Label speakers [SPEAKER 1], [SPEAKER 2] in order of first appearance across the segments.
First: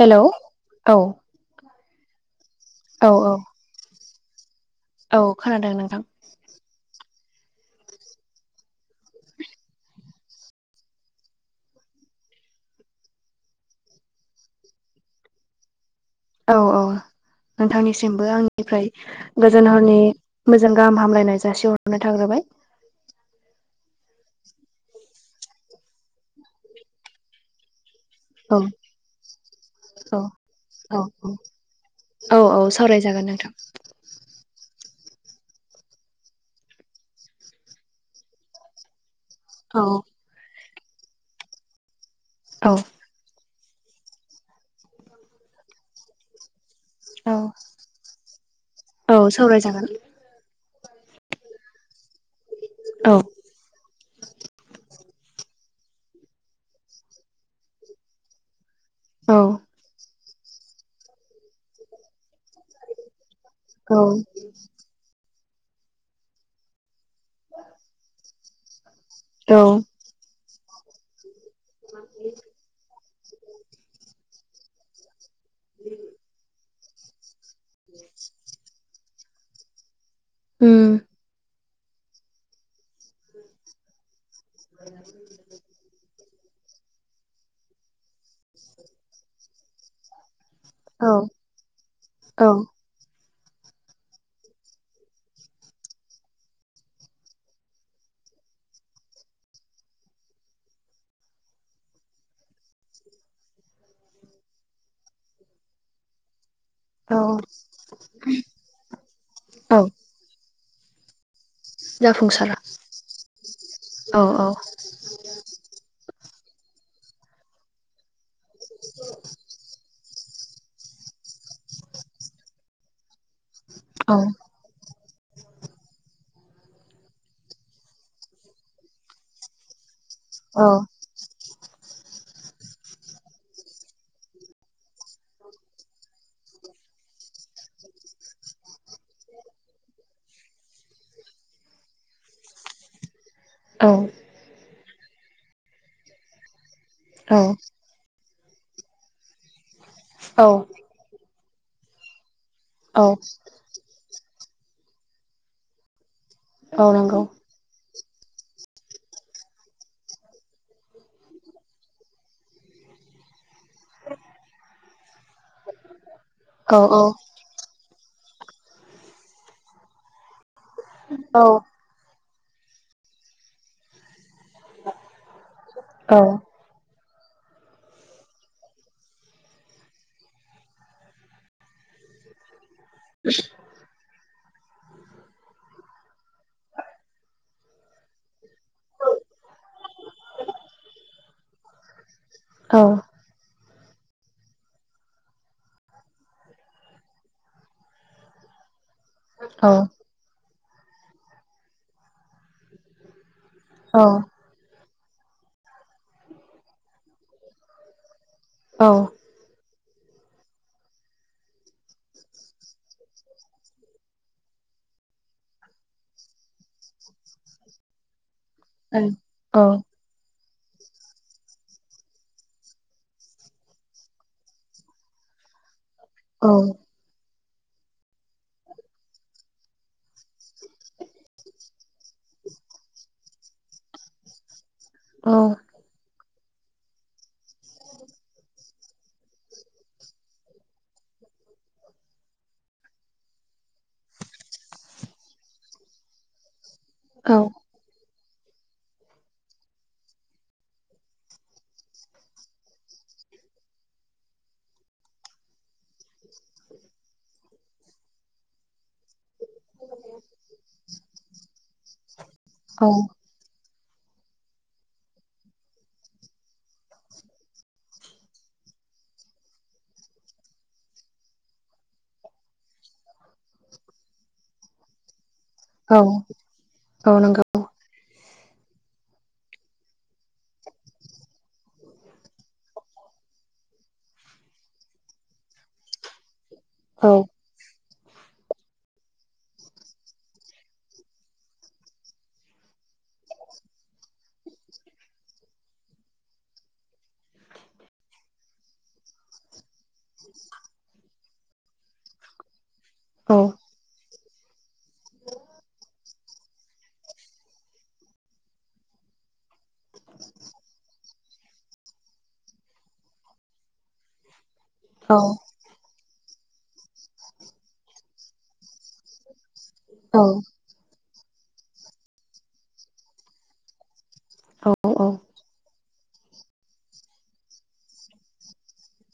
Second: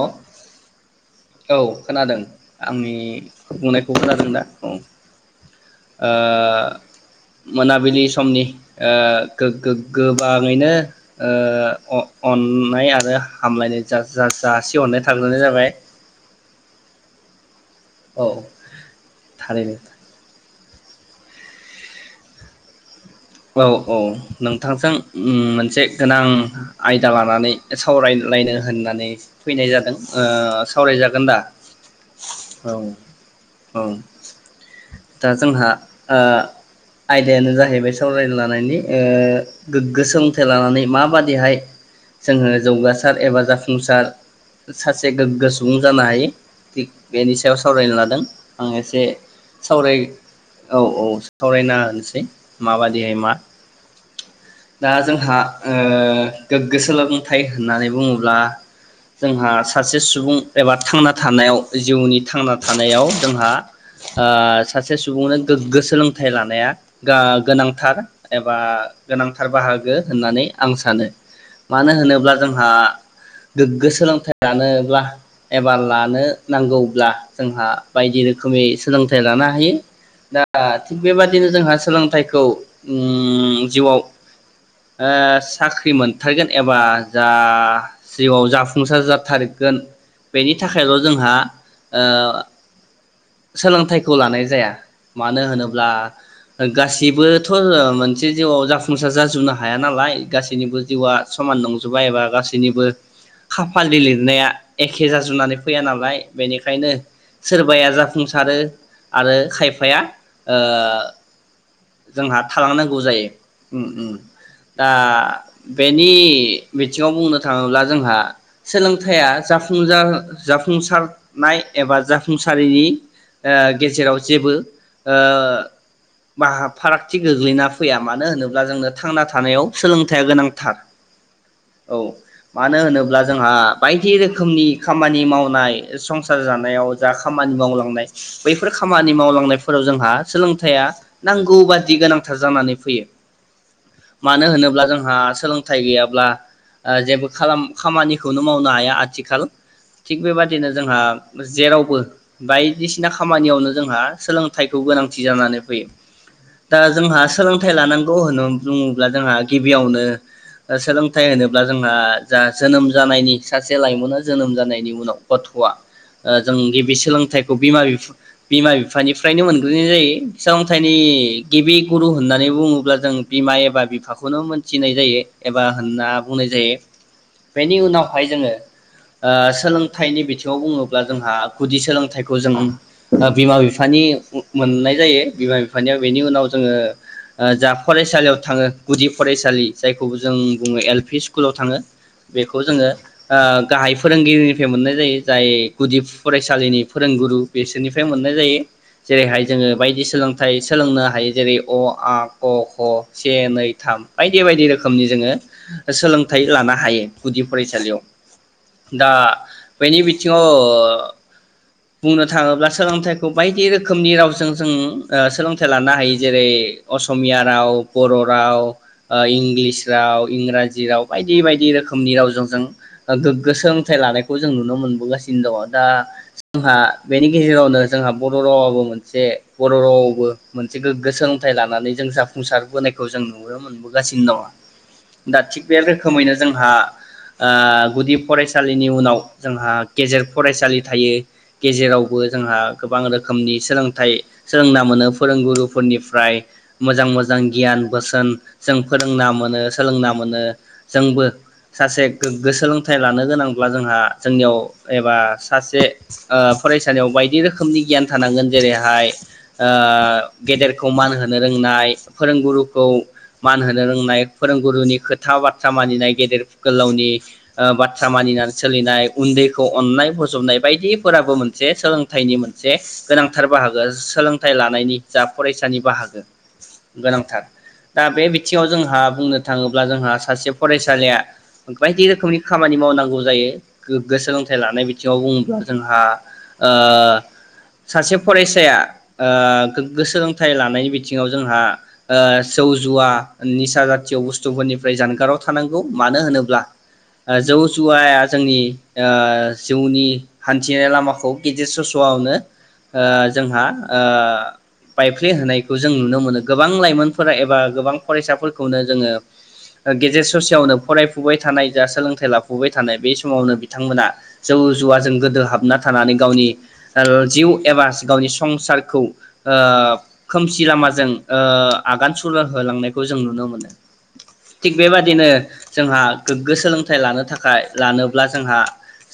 [SPEAKER 1] हेल' औ ।
[SPEAKER 2] औ खोनादों आंनि
[SPEAKER 1] औ
[SPEAKER 2] बुंनायखौ खोनादोंना औ ।
[SPEAKER 1] औ खोनादों नोंथां ।
[SPEAKER 2] मोनाबिलि समनि ओ गो-गो-गोबाङैनो ओ अ-अ-अननाय आरो हहामलायनाय जा-जा-जासिहरनाय थाग्रोनाय जाबाय।
[SPEAKER 1] औ औ ।
[SPEAKER 2] औ
[SPEAKER 1] नोंथांनिसिमबो आंनिफ्राय गोजोन
[SPEAKER 2] थारैनो
[SPEAKER 1] हरनि मोजां गाहाम हामलायनाय जासिहरनाय थाग्रोबाय ।
[SPEAKER 2] औ औ नोंथांजों मोनसे गोनां आयदा लानानै सावरायलायनो
[SPEAKER 1] औ
[SPEAKER 2] होननानै फैनाय जादों
[SPEAKER 1] औ
[SPEAKER 2] ओ
[SPEAKER 1] औ
[SPEAKER 2] सावरायजागोन
[SPEAKER 1] औ
[SPEAKER 2] दा औ ओं । दा जोंहा ओ आयदायानो जाहैबाय सा सावरायनो लानायनि
[SPEAKER 1] औ
[SPEAKER 2] गोग्गो सोलोंथाइ लानानै माबादिहाय जोङो
[SPEAKER 1] औ
[SPEAKER 2] जौगासार एबा जाफुं सार सासे गोग्गो सुबुं जानो हायो । थिग
[SPEAKER 1] औ
[SPEAKER 2] बेनि सायाव सावरायनो लादों आं एसे
[SPEAKER 1] औ सावरायजागोन
[SPEAKER 2] सावराय औ औ सावरायना होनोसै । माबादिहाय
[SPEAKER 1] औ
[SPEAKER 2] मा दा जोंहा ओ गोग्गो सोलोंथाइ होननानै बुङोब्ला
[SPEAKER 1] औ
[SPEAKER 2] जोंहा सासे सुबुं एबा थांना थानायाव जिउनि थांना थानायाव जोंहा
[SPEAKER 1] औ
[SPEAKER 2] ओ सासे सुबुंनो गोग्गो सोलोंथाइ लानाया गा गोनांथार एबा गोनांथार
[SPEAKER 1] औ
[SPEAKER 2] बाहागो होननानै आं सानो । मानो होनोब्ला जोंहा गोग्गो सोलोंथाइ जानोब्ला एबा लानो नांगौ ब्ला जोंहा बायदि रोखोमै सोलों थाय लानो हायो । दा थिग
[SPEAKER 1] उम
[SPEAKER 2] बेबादिनो जोंहा सोलोंथाइ थाइखौ उम जिउआव ओ साख्रि मोन मोनथारगोन एबा जा जिउआव जाफुंसार जाथारगोन बेनि थाखायल'
[SPEAKER 1] औ
[SPEAKER 2] जोंहा ओ
[SPEAKER 1] औ
[SPEAKER 2] सोलोंथाइखौ लानाय जाया मानो होनोब्ला ओ गासै बोथ मोनसे जिउआव जाफुंसार जाजुबनो हाया नालाय गासैनिबो जिउआ समान नंजोबाय एबा गासैनिबो खाफालनि लिरनाया एखे जाजुनानै फैया नालाय बेनिखायनो
[SPEAKER 1] औ
[SPEAKER 2] सोरबाया जाफुंसारो आरो
[SPEAKER 1] औ
[SPEAKER 2] खायफाया ओ जोंहा
[SPEAKER 1] जाफुंसारा
[SPEAKER 2] थालांनांगौ जायो उम उम
[SPEAKER 1] औ औ
[SPEAKER 2] दा बेनि बिथिङाव बुंनो थाङोब्ला जोंहा सोलोंथाइया जाफुंजार जाफुंसारनाय एबा जाफुंसारिनि ओ
[SPEAKER 1] औ
[SPEAKER 2] गेजेराव जेबो ओ बा [unintelligible] फारागथि गोग्लैना फैया मानो होनोब्ला जोंनो थांना थानायाव सोलों थाइया
[SPEAKER 1] औ
[SPEAKER 2] गोनांथार। औ मानो होनोब्ला जोंहा बायदि रोखोमनि खामानि मावनाय संसार जानायाव जा खामानि मावलांनाय बैफोर खामानि मावलांनायफोराव जोंहा सोलोंथाइया नांगौ बादि गोनांथार जानानै फैयो।
[SPEAKER 1] औ
[SPEAKER 2] मानो होनोब्ला जोंहा सोलोंथाइ गैयाब्ला ओ जेबो खालाम खामानि खौनो मावनो हाया आथिखाल थिग
[SPEAKER 1] औ
[SPEAKER 2] बेबादिनो जोंहा जेरावबो
[SPEAKER 1] औ
[SPEAKER 2] बायदिसिना खामानियावनो जोंहा सोलोंथाइखौ गोनांथि जानानै फैयो। दा
[SPEAKER 1] औ
[SPEAKER 2] जोंहा
[SPEAKER 1] नंगौ
[SPEAKER 2] सोलोंथाइ लानां [unintelligible] ङोब्ला जोंहा गिबियावनो ओ सोलोंथाइ होनोब्ला जोंहा जा जोनोम जानायनि सासे लाइमोना जोनोम जानायनि उनाव गथ'आ ओ जों
[SPEAKER 1] औ
[SPEAKER 2] गिबि
[SPEAKER 1] औ
[SPEAKER 2] सोलोंथाइखौ बिमा बिफ बिमा बिफानिफ्रायनो मोनग्रोनाय जायो [unintelligible]
[SPEAKER 1] औ
[SPEAKER 2] [unintelligible] गिबि गुरु होननानै बुङोब्ला जों बिमा एबा बिफाख खौनो मोनथिनाय जायो एबा होनना
[SPEAKER 1] औ
[SPEAKER 2] बुंनाय जायो। बेनि उनावहाय जोङो ओ सोलोंथाइनि बिथिङाव बुङोब्ला जोंहा गुदि सोलोंथाइखौ जों बिमा बिफानि मोननाय जायो बिमा बिफानिया बेनि उनाव जोङो जा फरायसालियाव थाङो गुदि फरायसालि जायखौबो जों बुङो एल पि स्कुलाव थाङो बेखौ जोङो आं गाहाय फोरोंगिरिनिफ्राय मोननाय जायो जाय गुदि फरायसालिनि फोरोंगुरु बिसोरनिफ्राय मोननाय जायो। जेरैहाय जोङो
[SPEAKER 1] औ
[SPEAKER 2] बायदिस नाथाय सोलोंनो हायो जेरै अ आ क ख से नै थाम
[SPEAKER 1] औ
[SPEAKER 2] बायदि बायदि रोख रोखोमनि जोङो सोलोंथाइ लानो हायो गुदि फरायसालियाव
[SPEAKER 1] औ
[SPEAKER 2] दा बेनि बिथिङाव अ बुंनो थाङोब्ला सोलोंथाइखौ बायदि रोखोमनि रावजों जों ओ सोलोंथाइ लानो हायो जेरै असमिया राव बर' राव
[SPEAKER 1] औ
[SPEAKER 2] इंग्लिस राव इंराजि राव बायदि बायदि रोखोमनि रावजों जों गोग्गो सोलोंथाइ लानायखौ जों नुनो मोनबोगासिनो दङ'। दा जोंहा बेनि गेजेरावनो जोंहा बर' रावाबो मोनसे ब बर' रावआवबो मोनसे गोग्गो सोलोंथाइ लानानै जों जाफुंसारबोनायखौ जों नुनो मोनबोगासिनो
[SPEAKER 1] औ
[SPEAKER 2] दङ'। दा थिग बे रोखोमैनो जोंहा गुदि फरायसालिनि उनाव जोंहा गेजेर फरायसालि थायो गेजेरावबो जोंहा गोबां रोखोमनि सोलोंथाइ सोलोंना मोनो फोरोंगुरुफोरनिफ्राय मोजां मोजां
[SPEAKER 1] औ
[SPEAKER 2] गियान बोसोन। जों फोरोंना मोनो सोलोंना मोनो जोंबो सासे गोग्गो सोलोंथाइ लानो गोनांब्ला जोंहा जोंनियाव एबा सासे फरायसालियाव बायदि रोखोमनि गियान थानांगोन। जेरैहाय ओ गेदेरखौ मान होनो रोंनाय, फोरोंगुरुखौ मान हो नो रोंनाय फोरोंगुरुनि खोथा बाथ्रा मानिनाय, गेदेर गोलावनि बाथ्रा मानिनानै सोलिनाय, उन्दैखौ अननाय, बजबनाय बायदिफोराबो मोनसे सोलोंथाइनि मोनसे गोनांथार बाहागो। सोलोंथाइ लानायनि जा फरायसानि
[SPEAKER 1] औ
[SPEAKER 2] बाहागो
[SPEAKER 1] औ नंगौ
[SPEAKER 2] गोनांथार दा बे बिथिङाव जोंहा बुंनो थाङोब्ला जोंहा सासे फरायसालिया बायदि रोखोमनि खामानि मावनांगौ जायो गोग्गो सोलोंथाइ लानाय बिथिङाव बुङोब्ला जोंहा ओ
[SPEAKER 1] औ
[SPEAKER 2] सासे फरायसाया गोग्गो सोलोंथाइ लानायनि बिथिङाव जोंहा जौ जुवा, निसा जातिय' बुस्थुफोरनिफ्राय जानगाराव थानांगौ मानो होनोब्ला जौ जुवाया जोंनि जिउनि हान्थिनाय लामाखौ गेदेर सस'आवनो ओ
[SPEAKER 1] औ
[SPEAKER 2] जोंहा ओ बाइफ्ले होनायखौ जों नुनो मोनो। गोबां लाइमोनफोरा एबा गोबां फरायसाफोरखौनो जोङो गेजेर ससेयावनो फरायफुबाय थानाय जा सोलोंथाइ लाफुबाय थानाय बे समावनो बिथांमोना जौ
[SPEAKER 1] औ
[SPEAKER 2] जुवाजों गोदो हाबना थानानै गावनि जिउ एबा गावनि संसार खौ ओ
[SPEAKER 1] औ
[SPEAKER 2] खोमसि लामाजों ओ आगान सुर होलांनायखौ जों नुनो मोनो।
[SPEAKER 1] औ
[SPEAKER 2] थिग बेबादिनो जोंहा गोग्गो सोलोंथाइ लानो थाखाय लानोब्ला जोंहा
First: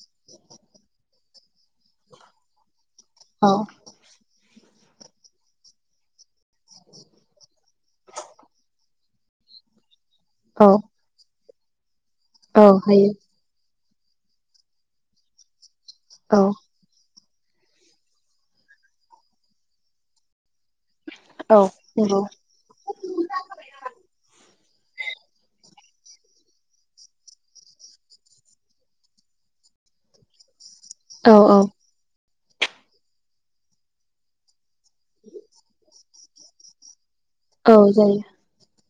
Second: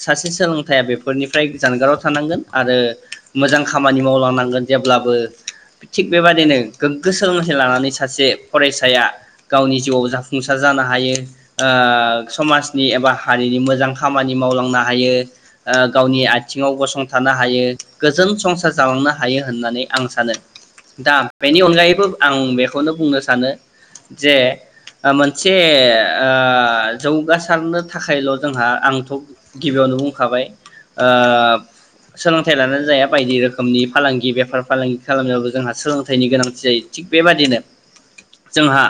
[SPEAKER 2] सासे सोलोंथाइया बेफोरनिफ्राय जानगाराव थानांगोन आरो मोजां खामानि मावलांनांगोन। जेब्लाबो थिग बेबादि बेबादिनो गोग्गो सोलोंथाइ लानानै सासे फरायसाया गावनि जिउआव जा फुंसार
[SPEAKER 1] औ
[SPEAKER 2] जानो हायो। ओह समाजनि एबा
[SPEAKER 1] हायो
[SPEAKER 2] हारिनि मोजां खामानि मावलांनो हायो ओ गावनि
[SPEAKER 1] औ
[SPEAKER 2] आथिङाव गसं थानो हायो गोजोन संसार जालांनो हायो होननानै आं सानो दा बेनि अनगायैबो
[SPEAKER 1] नंगौ
[SPEAKER 2] आं बेखौनो बुंनो सानो जे ओ मोनसे ओह जौगासारनो थाखायल' जोंहा आंथ' गिबियावनो बुंखाबाय ओ
[SPEAKER 1] औ
[SPEAKER 2] सोलों लोंथाइ लानानै जाया बायदि रोखोमनि फालांगि गि बेफार फालांगि खालामनायावबो जोंहा सोलों थायनि गोनांथि जायो थिग बेबादिनो
[SPEAKER 1] औ जायो
[SPEAKER 2] जोंहा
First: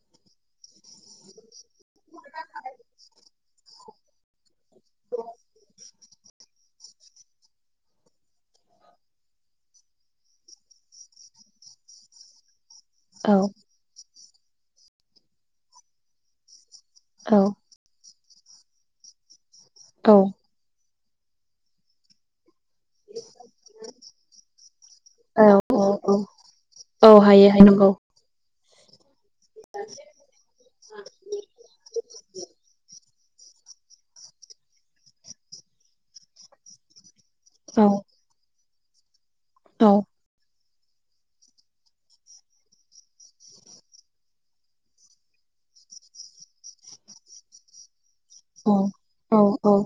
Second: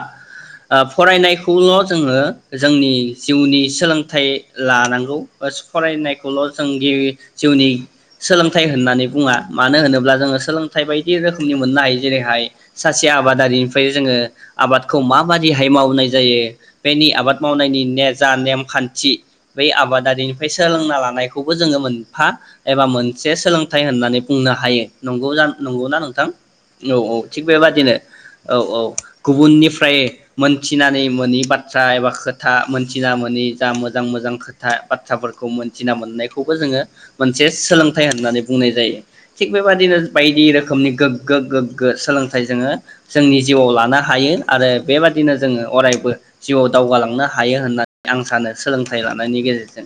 [SPEAKER 2] ओ फरायनायखौल' जोङो जोंनि जिउनि सोलोंथाइ लानांगौ [unintelligible] फरायनायखौ खौल जोंदि जिउनि सोलोंथाइ होननानै बुङा मानो होनोब्ला जोङो सोलोंथाइ बायदि रोखोमनि मोननो हायो जेरैहाय सासे
[SPEAKER 1] औ
[SPEAKER 2] आबादारिनिफ्राय जोङो आबादखौ माबादिहाय मावनाय जायो बेनि आबाद
[SPEAKER 1] औ
[SPEAKER 2] मावनायनि नेर जा नेमखान्थि बै
[SPEAKER 1] औ
[SPEAKER 2] आबादारिनिफ्राय सोलोंना ला नायखौबो जोङो मोनफा एबा मोनसे सोलोंथाइ होननानै बुंनो हायो नंगौ जा
[SPEAKER 1] औ
[SPEAKER 2] नंगौना
[SPEAKER 1] औ
[SPEAKER 2] नोंथां औ औ थिक
[SPEAKER 1] हायो हायो नंगौ
[SPEAKER 2] बेबादिनो औ औ गुबुननिफ्राय मोनथिनानै मोनि बाथ्रा एबा खोथा मोनथिना मोन नि जा मोजां मोजां खोथा बाथ्राफोरखौ मोनथिना मोननायखौबो जोङो मोनसे
[SPEAKER 1] औ
[SPEAKER 2] सोलोंथाइ होननानै बुंनाय जायो थिग
[SPEAKER 1] औ
[SPEAKER 2] बेबादिनो बायदि रोखो खोमनि गोग्गो गोग्गो सोलोंथाइ जोङो जोंनि जिउआव लानो हायो आरो बेबादिनो जोङो अरायबो जिउआव दावगालांनो हायो होनना आं सानो सोलोंथाइ लानायनि
[SPEAKER 1] औ औ
[SPEAKER 2] गेजेरजों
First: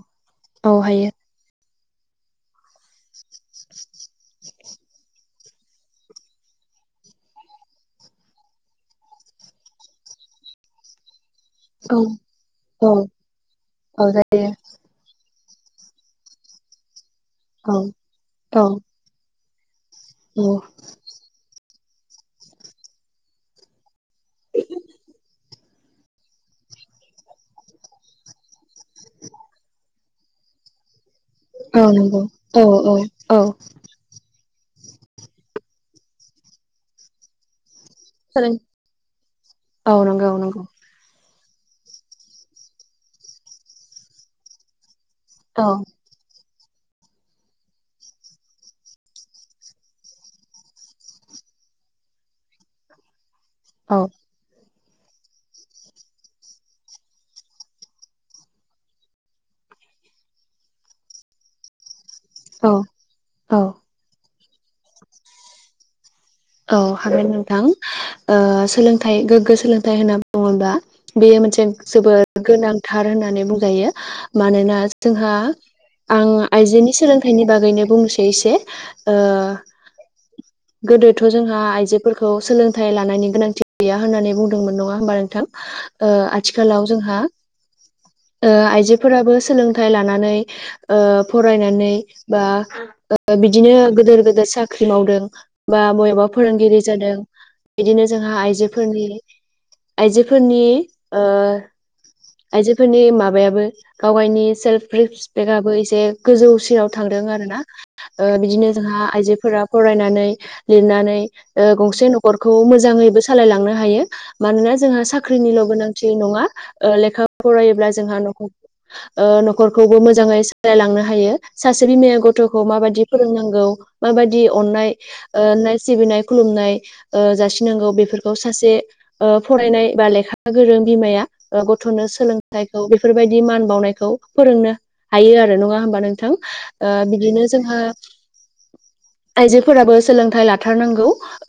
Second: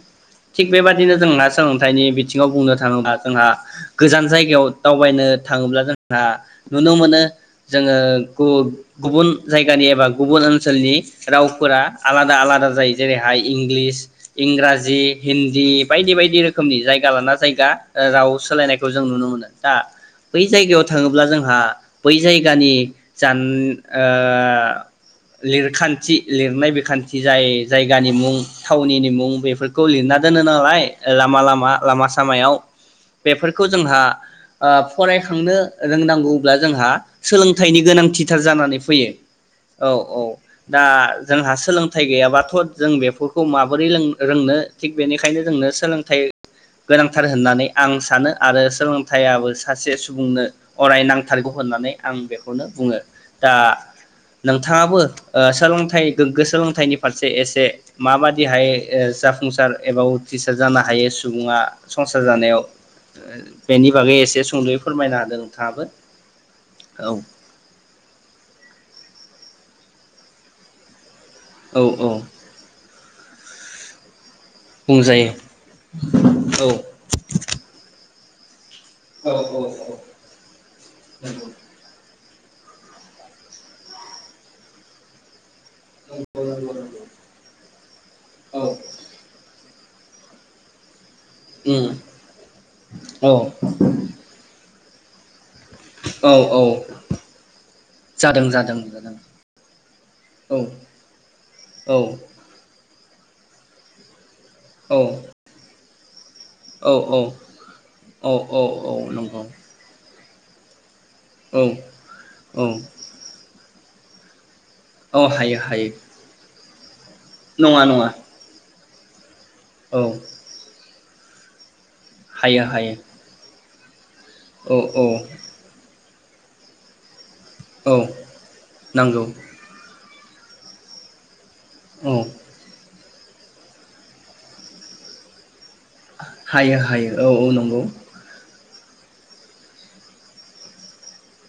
[SPEAKER 2] थिग
[SPEAKER 1] औ हायो
[SPEAKER 2] बेबादिनो जोंना सोलों थायनि बिथिंङाव बुंनो थांङोब्ला जोंहा गोजान जायगायाव दावबायनो थांङोब्ला जोंहा नुनो मोनो जोंङो गु-गुबुन जायगानि एबा गुबुन ओनसोलनि रावफोरा
[SPEAKER 1] औ
[SPEAKER 2] आलादा आलादा
[SPEAKER 1] औ
[SPEAKER 2] जायो जेरै हाय इंलिस,
[SPEAKER 1] औ जायो
[SPEAKER 2] इंराजि हिन्दी बायदि बायदि रोखोमनि जाय गा लाना जायगा
[SPEAKER 1] औ
[SPEAKER 2] ओ राव
[SPEAKER 1] औ
[SPEAKER 2] सोलायनायखौ जों नुनो मोनो। दा बै जायगायाव थांङोब्ला जोंहा बै जायगानि जान ओ लिर खान्थि लिरनाय बिखान्थि जाय जायगानि मुं थावनिनि मुं बेफोरखौ लिरना दोनो नालाय ओ लामा लामा
[SPEAKER 1] औ
[SPEAKER 2] लामा
[SPEAKER 1] नंगौ
[SPEAKER 2] सामायाव
[SPEAKER 1] औ
[SPEAKER 2] बेफोरखौ
[SPEAKER 1] औ
[SPEAKER 2] जोंहा ओ फरायखांनो रोंनांगौब्ला जोंहा सोलोंथाइनि गोनांथिथार जानानै फैयो औ औ
[SPEAKER 1] नंगौ नंगौ
[SPEAKER 2] दा जोंहा सोलोंथाइ गैयाबाथ' जों बेफोरखौ माबोरै रों रोंनो थिग बेनिखायनो
[SPEAKER 1] औ
[SPEAKER 2] जोंनो सोलोंथाइ गोनांथार होननानै आं सानो आरो सोलोंथाइयाबो सासे सुबुंनो अराय नांथारगौ होननानै आं बेखौनो बुंङो। दा
[SPEAKER 1] औ
[SPEAKER 2] नों थांङाबो ओ सोलोंथाइ गोग्गो सोलोंथाइनि फारसे एसे माबादिहाय जाफुंसार एबा उट्रिसार जानो हायो सुबुंङा संसार जानायाव
[SPEAKER 1] औ औ
[SPEAKER 2] बेनि बागै एसे सुंद'यै फोरमायना होदो नोंथांङाबो
[SPEAKER 1] औ हागोन नोंथां ओ सोलोंथाइ गोग गोग्गो सोलोंथाइ होनना बुंङोब्ला बेयो मोनसे
[SPEAKER 2] औ औ
[SPEAKER 1] जोबोद गोनांथार होननानै बुं जायो। मानोना
[SPEAKER 2] बुंजायो
[SPEAKER 1] जोंहा आं
[SPEAKER 2] औ
[SPEAKER 1] आइजोनि सोलोंथाइनि बागैनो बुंस एसे ओ
[SPEAKER 2] औ औ
[SPEAKER 1] गोदो खौ
[SPEAKER 2] नंगौ
[SPEAKER 1] जोंहा आइजो फोरखौ सोलोंथाइ लानायनि गोनांथि गैया होननानै बुंदोंमोन नंङा होमबा नोंथां? ओ
[SPEAKER 2] नंगौ नंगौ
[SPEAKER 1] आथिखालाव
[SPEAKER 2] नंगौ
[SPEAKER 1] जोंहा ओ
[SPEAKER 2] औ
[SPEAKER 1] आइजोफोराबो सोलों थाय लानानै ओ
[SPEAKER 2] उम
[SPEAKER 1] फरायनानै बा
[SPEAKER 2] औ
[SPEAKER 1] बिदिनो गोदोर गोदोर साख ख्रि मावदों। बा बबेबा
[SPEAKER 2] औ
[SPEAKER 1] फोरोंगिरि
[SPEAKER 2] औ
[SPEAKER 1] जादों बिदिनो जोंहा
[SPEAKER 2] जादों जादों
[SPEAKER 1] आइजोफोरनि
[SPEAKER 2] जादों औ
[SPEAKER 1] आइजोफोरनि ओ
[SPEAKER 2] औ
[SPEAKER 1] आइजो फोरनि माबायाबो गाव गायनि सेल्फ
[SPEAKER 2] औ
[SPEAKER 1] रिसपेक्टआबो एसे गोजौसिनाव थांदों
[SPEAKER 2] औ
[SPEAKER 1] आरो ना ओ
[SPEAKER 2] औ औ
[SPEAKER 1] बिदिनो
[SPEAKER 2] औ
[SPEAKER 1] जोंहा
[SPEAKER 2] नंगौ
[SPEAKER 1] आइजोफोरा फरायनानै लिरनानै
[SPEAKER 2] औ
[SPEAKER 1] ओ गंसे न'खरखौ
[SPEAKER 2] औ
[SPEAKER 1] मोजाङैबो सालायलांनो हायो मानोना जोंहा
[SPEAKER 2] औ हायो
[SPEAKER 1] साख्रिनिल'
[SPEAKER 2] हायो
[SPEAKER 1] गोनांथि नङा ओ लेखा
[SPEAKER 2] नङा
[SPEAKER 1] फरायोब्ला
[SPEAKER 2] नङा
[SPEAKER 1] जोंहा न'खौ ओ न'खरखौबो
[SPEAKER 2] औ
[SPEAKER 1] मोजाङै सालायलांनो हायो सासे बिमाया
[SPEAKER 2] हायो
[SPEAKER 1] गथ'खौ
[SPEAKER 2] हायो
[SPEAKER 1] माबायदि फोरोंनांगौ माबादि
[SPEAKER 2] औ
[SPEAKER 1] अननाय
[SPEAKER 2] औ
[SPEAKER 1] नाय सिबिनाय खुलुमनाय ओ जासिनांगौ
[SPEAKER 2] औ
[SPEAKER 1] बेफोरखौ सासे
[SPEAKER 2] नांगौ
[SPEAKER 1] ओ फरायनाय बा लेख लेखा गोरों बिमाया ओ गथ'नो
[SPEAKER 2] औ
[SPEAKER 1] सोलोंथाइखौ बे बेफोरबायदि मान बावनायखौ फोरोंनो हायो आरो नङा होनबा नोंथां
[SPEAKER 2] हायो
[SPEAKER 1] ओ
[SPEAKER 2] हायो औ
[SPEAKER 1] बिदिनो
[SPEAKER 2] औ
[SPEAKER 1] जोंहा
[SPEAKER 2] नंगौ
[SPEAKER 1] आइजोफोराबो सोलोंथाइ लाथारनांगौ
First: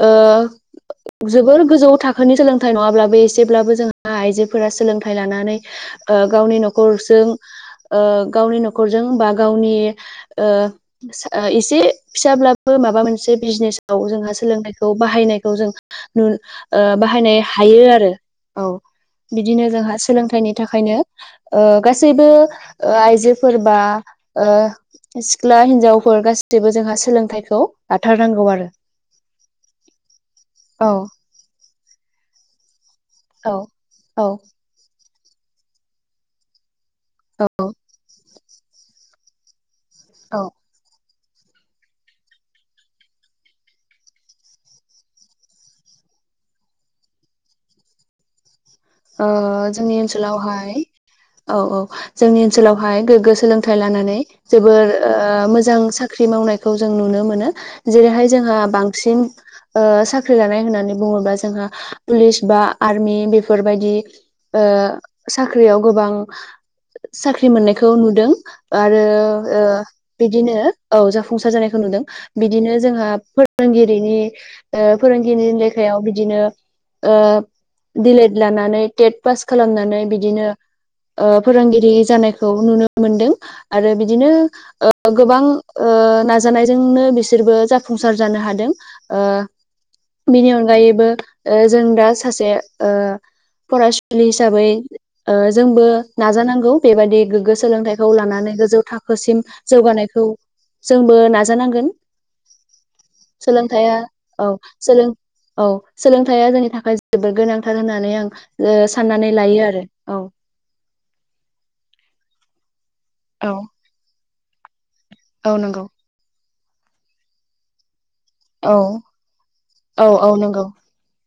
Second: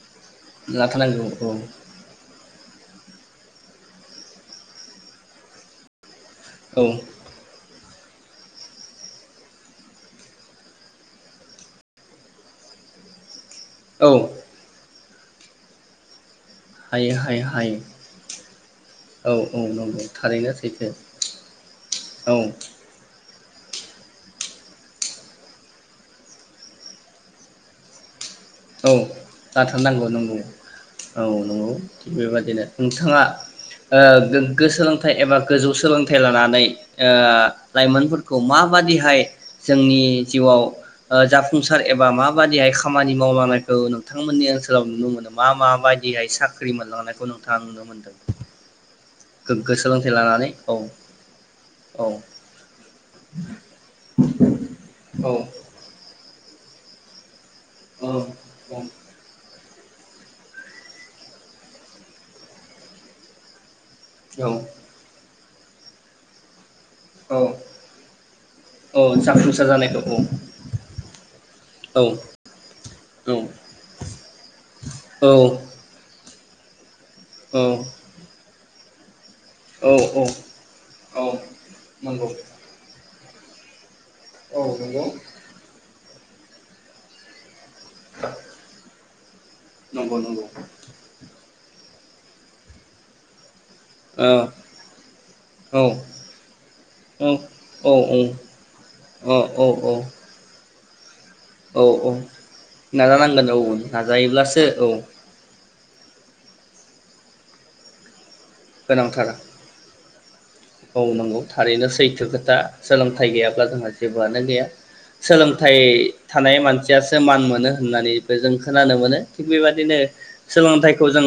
[SPEAKER 1] ओ
[SPEAKER 2] लाथानांगौ औ
[SPEAKER 1] जोबोर गोजौ थाखोनि सोलों थाइ नङाब्लाबो एसेब्लाबो जोंहा आइजोफोरा सोलोंथाइ लानानै ओ गावनि
[SPEAKER 2] औ
[SPEAKER 1] नखरजों। ओ गावनि नखरजों बा गावनि ओ एसे फिसाब्लाबो माबा मोनसे। जेसआव
[SPEAKER 2] औ
[SPEAKER 1] जोंहा सोलोंथायखौ। बाहायनायखौ जों नु ओ बाहायनाय हायो आरो औ
[SPEAKER 2] औ
[SPEAKER 1] बिदिनो जोंहा
[SPEAKER 2] नंगौ थारैनो
[SPEAKER 1] सोलोंथाइनि
[SPEAKER 2] सैथो
[SPEAKER 1] थाखायनो ओ गासैबो
[SPEAKER 2] औ
[SPEAKER 1] ओ आइजो। फोरबा ओ सिख्ला हिनजावफोर गासिबो जोंहा सोलोंथाइखौ लाथारनांगौ आरो
[SPEAKER 2] औ आथारनांगौ नंगौ औ नंगौ बेबादिनो। नोंथांङा
[SPEAKER 1] औ
[SPEAKER 2] ओ गोग्गो सोलों थाइ एबा गोजौ सोलोंथाइ लानानै। ओ
[SPEAKER 1] औ
[SPEAKER 2] लाइमोनफोरखौ माबादिहाय। जोंनि
[SPEAKER 1] औ
[SPEAKER 2] जिउआव। ओ जाफुंसार एबा माबादि हाय खामानि। मावलांनायखौ नोंथांमोननि ओनसोलाव नुनो मोनदों मा मा बायदिहाय साख्रि मोनलांनायखौ नोंथाङा नुनो मोनदों?
[SPEAKER 1] ओ
[SPEAKER 2] गोग्गो
[SPEAKER 1] जोंनि
[SPEAKER 2] सोलोंथाइ लानानै
[SPEAKER 1] ओनसोलावहाय
[SPEAKER 2] औ
[SPEAKER 1] औ औ जोंनि ओनसोलावहाय गोग्गो सोलोंथाइ लानानै जोबोर
[SPEAKER 2] औ
[SPEAKER 1] मोजां साख्रि मावनाय। खौ जों नुनो मोनो।
[SPEAKER 2] औ
[SPEAKER 1] जेरैहाय जोंहा बांसिन। ओ साख्रि लानाय होननानै बुङोबा जोंहा पुलिस बा आर्मि बे। बेफोरबायदि।
[SPEAKER 2] औ
[SPEAKER 1] ओ साख्रियाव गोबां
[SPEAKER 2] औ
[SPEAKER 1] साख्रि मोननायखौ नुदों
[SPEAKER 2] औ
[SPEAKER 1] आरो
[SPEAKER 2] जाफुंसार जानायखौ
[SPEAKER 1] बिदिनो औ जाफुंसार जाना। यखौ नुदों
[SPEAKER 2] औ
[SPEAKER 1] बिदिनो जोंहा
[SPEAKER 2] औ
[SPEAKER 1] फोरोंगिरिनि
[SPEAKER 2] औ
[SPEAKER 1] फोरोंगिरिनि लेखायाव बिदिनो आ दिले। जानानैे पास
[SPEAKER 2] औ
[SPEAKER 1] खालामनानै
[SPEAKER 2] औ
[SPEAKER 1] बिदिनो
[SPEAKER 2] औ
[SPEAKER 1] ओ फोरोंगिरि
[SPEAKER 2] नंगौ
[SPEAKER 1] जानायखौ नुनो मोनदों। आरो बिदि बिदिनो
[SPEAKER 2] औ
[SPEAKER 1] ओ
[SPEAKER 2] नंगौ
[SPEAKER 1] गोबां ओ नाजानायजोंनो बिसोरबो जाफुंना फुंसार जानो हादों। ओ।
[SPEAKER 2] नंगौ नंगौ
[SPEAKER 1] बिनि अनगायैबो जों दा। सासे ओ फरायसुलि
[SPEAKER 2] औ
[SPEAKER 1] हिसाबै ओ
[SPEAKER 2] औ
[SPEAKER 1] जोंबो नाजानांगौ बेबायदि गोग्गो
[SPEAKER 2] औ औ
[SPEAKER 1] सोलोंथाइखौ लानानै गोजौ
[SPEAKER 2] औ
[SPEAKER 1] थाखोसिम
[SPEAKER 2] औ
[SPEAKER 1] जौगानायखौ जों बो
[SPEAKER 2] औ
[SPEAKER 1] नाजानांगोन
[SPEAKER 2] औ नाजानांगोन औ
[SPEAKER 1] सोलोंथाया औ
[SPEAKER 2] नाजायोब्लासो
[SPEAKER 1] सोलों औ सोलोंथाया जोंनि थाखायबो जोबोर गोनांथार होना माने आं
[SPEAKER 2] गोनांथार
[SPEAKER 1] साननानै लायो आरो औ
[SPEAKER 2] मावनांगौ थारैनो सैथो खोथा सोलोंथाइ
[SPEAKER 1] औ
[SPEAKER 2] गैयाब्ला जोंहा जेबोआनो गैया
[SPEAKER 1] औ
[SPEAKER 2] सोलोंथाइ
[SPEAKER 1] नंगौ
[SPEAKER 2] थानाय मानसियासो मान मोनो होननानै बे जों
[SPEAKER 1] औ
[SPEAKER 2] खोनानो मोनो थिग बेबादिनो
[SPEAKER 1] औ औ नंगौ
[SPEAKER 2] सोलोंथाइखौ जों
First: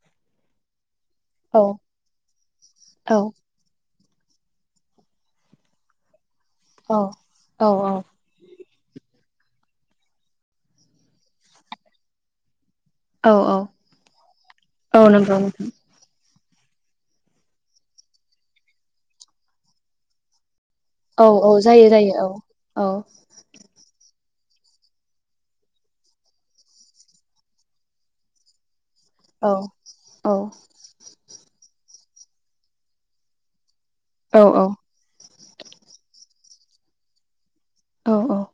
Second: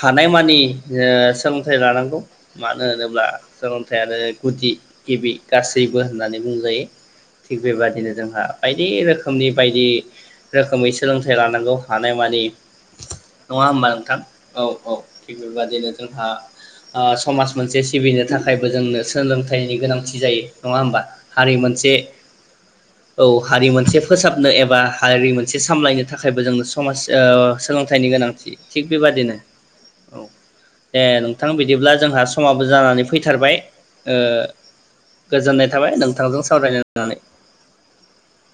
[SPEAKER 2] हानायमानि ओह
[SPEAKER 1] औ
[SPEAKER 2] सोलोंथाइ लानांगौ मानो होनोब्ला नाथाय आरो गुदि गिबि गासैबो होननानै बुंजायो
[SPEAKER 1] औ
[SPEAKER 2] थिग
[SPEAKER 1] औ
[SPEAKER 2] बेबादिनो जोंहा बायदि रोखोमनि बायदि रोखोमै सोलोंथाइ लानांगौ हानायमानि
[SPEAKER 1] औ
[SPEAKER 2] नङा
[SPEAKER 1] औ
[SPEAKER 2] होमबा नोंथां औ औ थिग
[SPEAKER 1] नंगौ
[SPEAKER 2] बेफोर
[SPEAKER 1] नोंथां
[SPEAKER 2] बादिनो जों ओ ओ समाज मोनसे सिबिनो थाखायबो जोंनो सोलोंथाइनि गोनांथि जायो। नङा होमबा
[SPEAKER 1] औ औ
[SPEAKER 2] हारि
[SPEAKER 1] जायो
[SPEAKER 2] मोनसे
[SPEAKER 1] जायो औ
[SPEAKER 2] औ हारि मोनसे फोसाबनो एबा हारि मोनसे सामलायनो थाखायबो जोंनो समाज ओ सोलोंथाइनि गोनांथि थिग बेबादिनो
[SPEAKER 1] औ
[SPEAKER 2] औ दे नोंथां बिदि बिदिब्ला जोंहा समाबो जानानै फैथारबाय ओ
[SPEAKER 1] औ
[SPEAKER 2] गोजोननाय थाबाय नोंथांजों सावराय मोननानै
[SPEAKER 1] औ औ